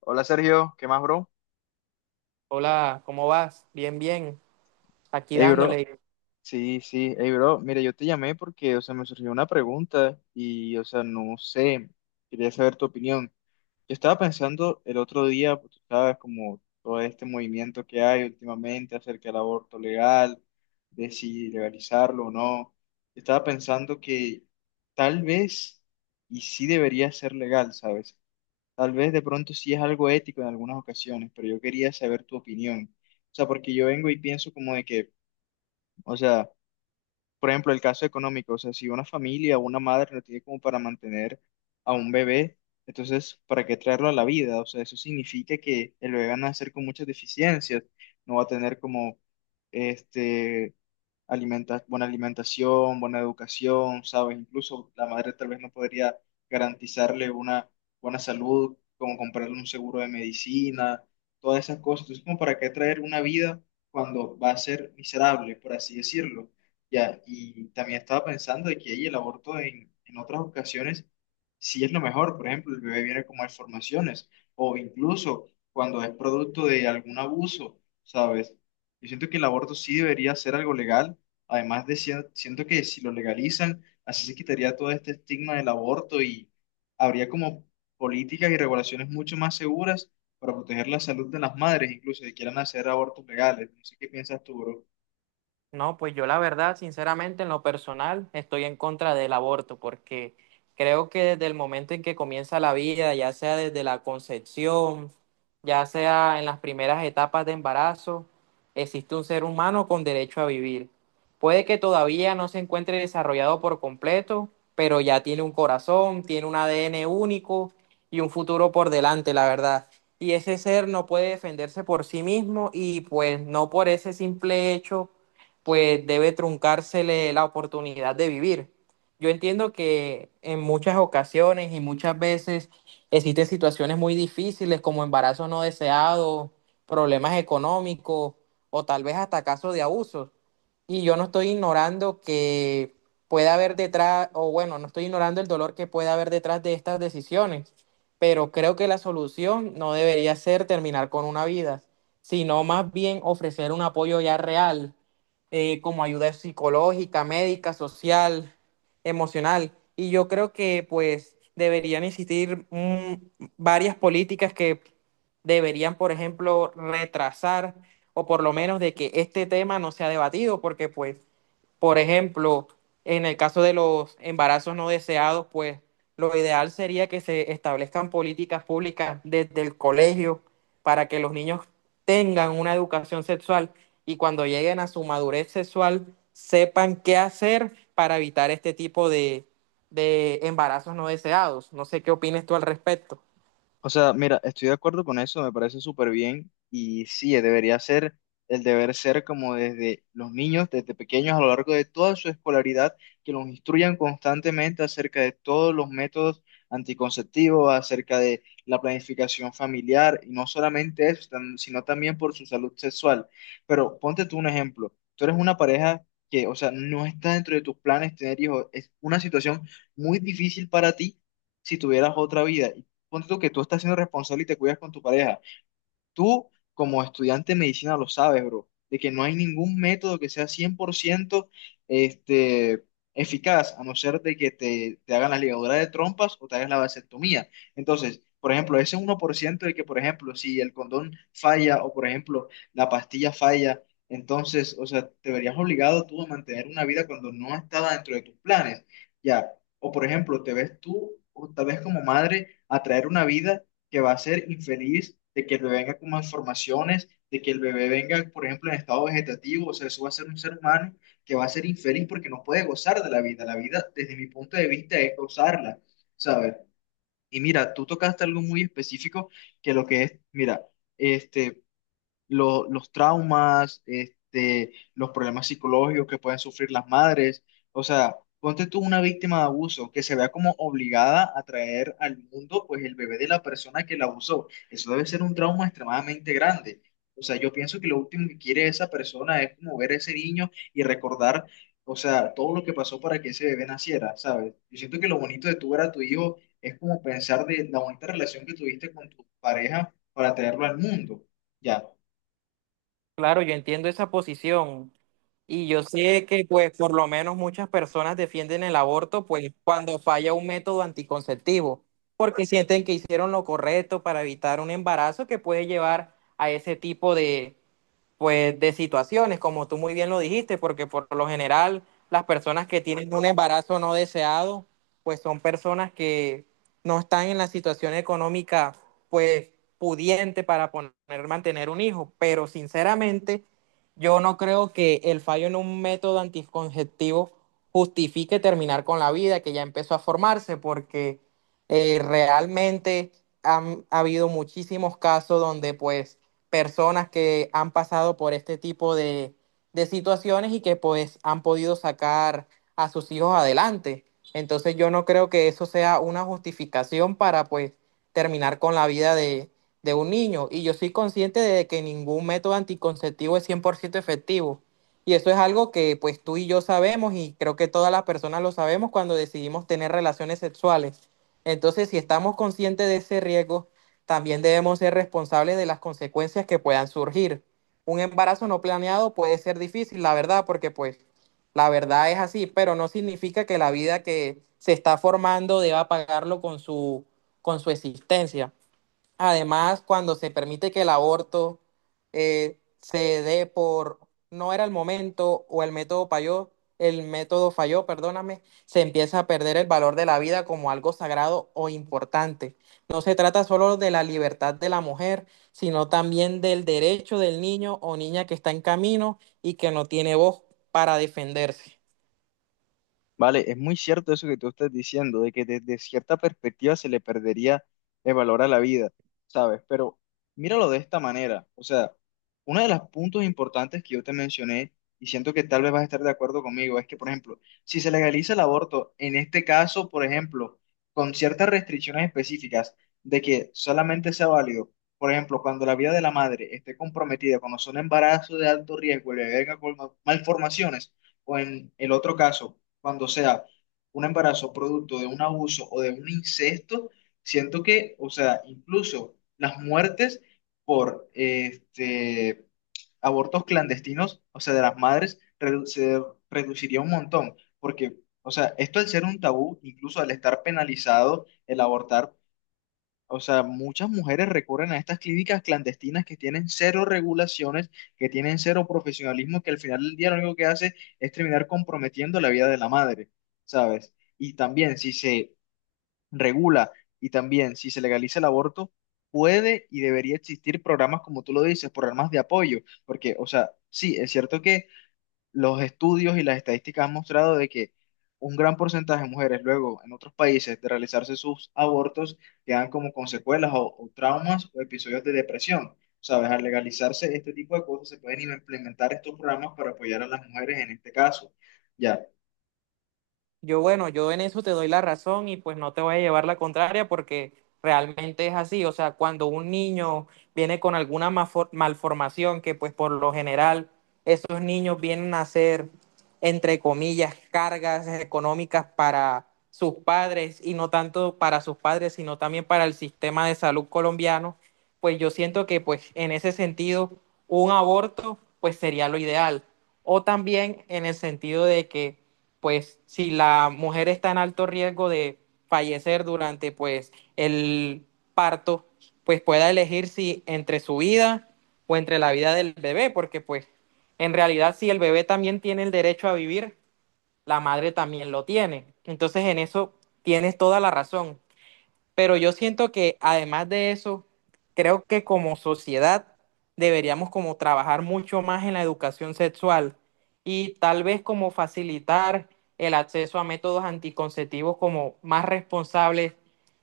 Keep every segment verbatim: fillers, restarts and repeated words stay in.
Hola Sergio, ¿qué más, bro? Hola, ¿cómo vas? Bien, bien. Aquí Hey, bro, dándole. sí, sí, hey, bro, mira, yo te llamé porque, o sea, me surgió una pregunta y, o sea, no sé, quería saber tu opinión. Yo estaba pensando el otro día, pues, tú sabes, como todo este movimiento que hay últimamente acerca del aborto legal, de si legalizarlo o no. Yo estaba pensando que tal vez y sí debería ser legal, ¿sabes? Tal vez de pronto sí es algo ético en algunas ocasiones, pero yo quería saber tu opinión. O sea, porque yo vengo y pienso como de que, o sea, por ejemplo, el caso económico, o sea, si una familia o una madre no tiene como para mantener a un bebé, entonces, ¿para qué traerlo a la vida? O sea, eso significa que el bebé va a nacer con muchas deficiencias, no va a tener como, este, alimenta- buena alimentación, buena educación, ¿sabes? Incluso la madre tal vez no podría garantizarle una buena salud, como comprarle un seguro de medicina, todas esas cosas. Entonces, ¿como para qué traer una vida cuando va a ser miserable, por así decirlo? Ya, y también estaba pensando de que ahí el aborto en, en otras ocasiones sí es lo mejor. Por ejemplo, el bebé viene con malformaciones o incluso cuando es producto de algún abuso, ¿sabes? Yo siento que el aborto sí debería ser algo legal. Además de, si- siento que si lo legalizan, así se quitaría todo este estigma del aborto y habría como políticas y regulaciones mucho más seguras para proteger la salud de las madres, incluso si quieran hacer abortos legales. No sé qué piensas tú, bro. No, pues yo la verdad, sinceramente, en lo personal, estoy en contra del aborto porque creo que desde el momento en que comienza la vida, ya sea desde la concepción, ya sea en las primeras etapas de embarazo, existe un ser humano con derecho a vivir. Puede que todavía no se encuentre desarrollado por completo, pero ya tiene un corazón, tiene un A D N único y un futuro por delante, la verdad. Y ese ser no puede defenderse por sí mismo y pues no por ese simple hecho pues debe truncársele la oportunidad de vivir. Yo entiendo que en muchas ocasiones y muchas veces existen situaciones muy difíciles como embarazos no deseados, problemas económicos o tal vez hasta casos de abusos. Y yo no estoy ignorando que pueda haber detrás, o bueno, no estoy ignorando el dolor que pueda haber detrás de estas decisiones, pero creo que la solución no debería ser terminar con una vida, sino más bien ofrecer un apoyo ya real, eh, como ayuda psicológica, médica, social, emocional. Y yo creo que pues deberían existir, mm, varias políticas que deberían, por ejemplo, retrasar o por lo menos de que este tema no sea debatido, porque pues, por ejemplo, en el caso de los embarazos no deseados, pues lo ideal sería que se establezcan políticas públicas desde el colegio para que los niños tengan una educación sexual y cuando lleguen a su madurez sexual sepan qué hacer para evitar este tipo de, de embarazos no deseados. No sé qué opinas tú al respecto. O sea, mira, estoy de acuerdo con eso, me parece súper bien y sí, debería ser el deber ser como desde los niños, desde pequeños a lo largo de toda su escolaridad, que los instruyan constantemente acerca de todos los métodos anticonceptivos, acerca de la planificación familiar y no solamente eso, tam- sino también por su salud sexual. Pero ponte tú un ejemplo, tú eres una pareja que, o sea, no está dentro de tus planes tener hijos, es una situación muy difícil para ti si tuvieras otra vida, ponte tú que tú estás siendo responsable y te cuidas con tu pareja. Tú, como estudiante de medicina, lo sabes, bro, de que no hay ningún método que sea cien por ciento, este, eficaz, a no ser de que te, te hagan la ligadura de trompas o te hagas la vasectomía. Entonces, por ejemplo, ese uno por ciento de que, por ejemplo, si el condón falla o, por ejemplo, la pastilla falla, entonces, o sea, te verías obligado tú a mantener una vida cuando no estaba dentro de tus planes. Ya, o por ejemplo, te ves tú, o tal vez como madre, a traer una vida que va a ser infeliz, de que el bebé venga con malformaciones, de que el bebé venga, por ejemplo, en estado vegetativo, o sea, eso va a ser un ser humano que va a ser infeliz porque no puede gozar de la vida. La vida, desde mi punto de vista, es gozarla, ¿sabes? Y mira, tú tocaste algo muy específico que lo que es, mira, este, lo- los traumas, este, los problemas psicológicos que pueden sufrir las madres. O sea, ponte tú una víctima de abuso que se vea como obligada a traer al mundo pues el bebé de la persona que la abusó. Eso debe ser un trauma extremadamente grande. O sea, yo pienso que lo último que quiere esa persona es como ver a ese niño y recordar, o sea, todo lo que pasó para que ese bebé naciera, ¿sabes? Yo siento que lo bonito de tú ver a tu hijo es como pensar de la bonita relación que tuviste con tu pareja para traerlo al mundo. Ya. Claro, yo entiendo esa posición y yo sé que pues por lo menos muchas personas defienden el aborto pues cuando falla un método anticonceptivo, porque sienten que hicieron lo correcto para evitar un embarazo que puede llevar a ese tipo de, pues de situaciones, como tú muy bien lo dijiste, porque por lo general las personas que tienen un embarazo no deseado, pues son personas que no están en la situación económica, pues pudiente para poner, mantener un hijo, pero sinceramente yo no creo que el fallo en un método anticonceptivo justifique terminar con la vida que ya empezó a formarse, porque eh, realmente han, ha habido muchísimos casos donde pues personas que han pasado por este tipo de, de situaciones y que pues han podido sacar a sus hijos adelante. Entonces yo no creo que eso sea una justificación para pues terminar con la vida de, de un niño. Y yo soy consciente de que ningún método anticonceptivo es cien por ciento efectivo. Y eso es algo que pues tú y yo sabemos y creo que todas las personas lo sabemos cuando decidimos tener relaciones sexuales. Entonces, si estamos conscientes de ese riesgo, también debemos ser responsables de las consecuencias que puedan surgir. Un embarazo no planeado puede ser difícil, la verdad, porque pues la verdad es así, pero no significa que la vida que se está formando deba pagarlo con su, con su existencia. Además, cuando se permite que el aborto, eh, se dé por no era el momento o el método falló, el método falló, perdóname, se empieza a perder el valor de la vida como algo sagrado o importante. No se trata solo de la libertad de la mujer, sino también del derecho del niño o niña que está en camino y que no tiene voz para defenderse. Vale, es muy cierto eso que tú estás diciendo, de que desde cierta perspectiva se le perdería el valor a la vida, ¿sabes? Pero míralo de esta manera, o sea, uno de los puntos importantes que yo te mencioné, y siento que tal vez vas a estar de acuerdo conmigo, es que, por ejemplo, si se legaliza el aborto, en este caso, por ejemplo, con ciertas restricciones específicas de que solamente sea válido, por ejemplo, cuando la vida de la madre esté comprometida, cuando son embarazos de alto riesgo, le venga con malformaciones, o en el otro caso cuando sea un embarazo producto de un abuso o de un incesto, siento que, o sea, incluso las muertes por este, abortos clandestinos, o sea, de las madres, redu- se reduciría un montón, porque, o sea, esto al ser un tabú, incluso al estar penalizado el abortar, o sea, muchas mujeres recurren a estas clínicas clandestinas que tienen cero regulaciones, que tienen cero profesionalismo, que al final del día lo único que hace es terminar comprometiendo la vida de la madre, ¿sabes? Y también si se regula y también si se legaliza el aborto, puede y debería existir programas, como tú lo dices, programas de apoyo, porque, o sea, sí, es cierto que los estudios y las estadísticas han mostrado de que un gran porcentaje de mujeres luego en otros países de realizarse sus abortos quedan como con secuelas o, o traumas o episodios de depresión. Sabes, al legalizarse este tipo de cosas se pueden implementar estos programas para apoyar a las mujeres en este caso. Ya. Yo, bueno, yo en eso te doy la razón y pues no te voy a llevar la contraria porque realmente es así. O sea, cuando un niño viene con alguna mafo- malformación, que pues por lo general esos niños vienen a ser, entre comillas, cargas económicas para sus padres y no tanto para sus padres, sino también para el sistema de salud colombiano, pues yo siento que pues en ese sentido un aborto pues sería lo ideal. O también en el sentido de que pues si la mujer está en alto riesgo de fallecer durante pues el parto, pues pueda elegir si entre su vida o entre la vida del bebé, porque pues en realidad si el bebé también tiene el derecho a vivir, la madre también lo tiene. Entonces en eso tienes toda la razón. Pero yo siento que además de eso, creo que como sociedad deberíamos como trabajar mucho más en la educación sexual y tal vez como facilitar el acceso a métodos anticonceptivos como más responsables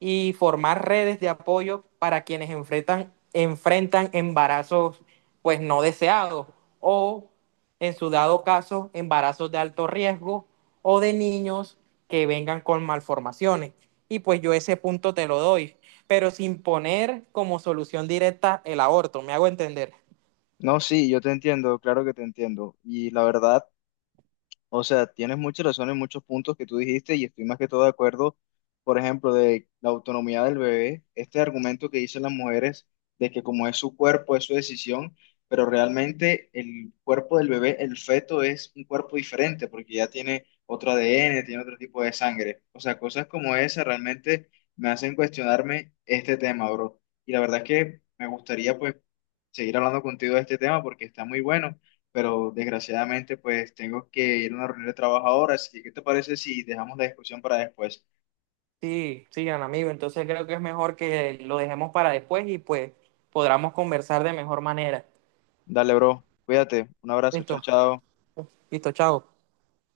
y formar redes de apoyo para quienes enfrentan, enfrentan embarazos pues no deseados o, en su dado caso, embarazos de alto riesgo o de niños que vengan con malformaciones. Y pues yo ese punto te lo doy, pero sin poner como solución directa el aborto, me hago entender. No, sí, yo te entiendo, claro que te entiendo. Y la verdad, o sea, tienes mucha razón en muchos puntos que tú dijiste y estoy más que todo de acuerdo, por ejemplo, de la autonomía del bebé, este argumento que dicen las mujeres de que como es su cuerpo, es su decisión, pero realmente el cuerpo del bebé, el feto, es un cuerpo diferente porque ya tiene otro A D N, tiene otro tipo de sangre. O sea, cosas como esa realmente me hacen cuestionarme este tema, bro. Y la verdad es que me gustaría pues seguir hablando contigo de este tema porque está muy bueno, pero desgraciadamente pues tengo que ir a una reunión de trabajo ahora, así que ¿qué te parece si dejamos la discusión para después? Sí, sigan amigo, entonces creo que es mejor que lo dejemos para después y pues podamos conversar de mejor manera. Dale, bro, cuídate, un abrazo, chao, Listo, chao. listo, chao.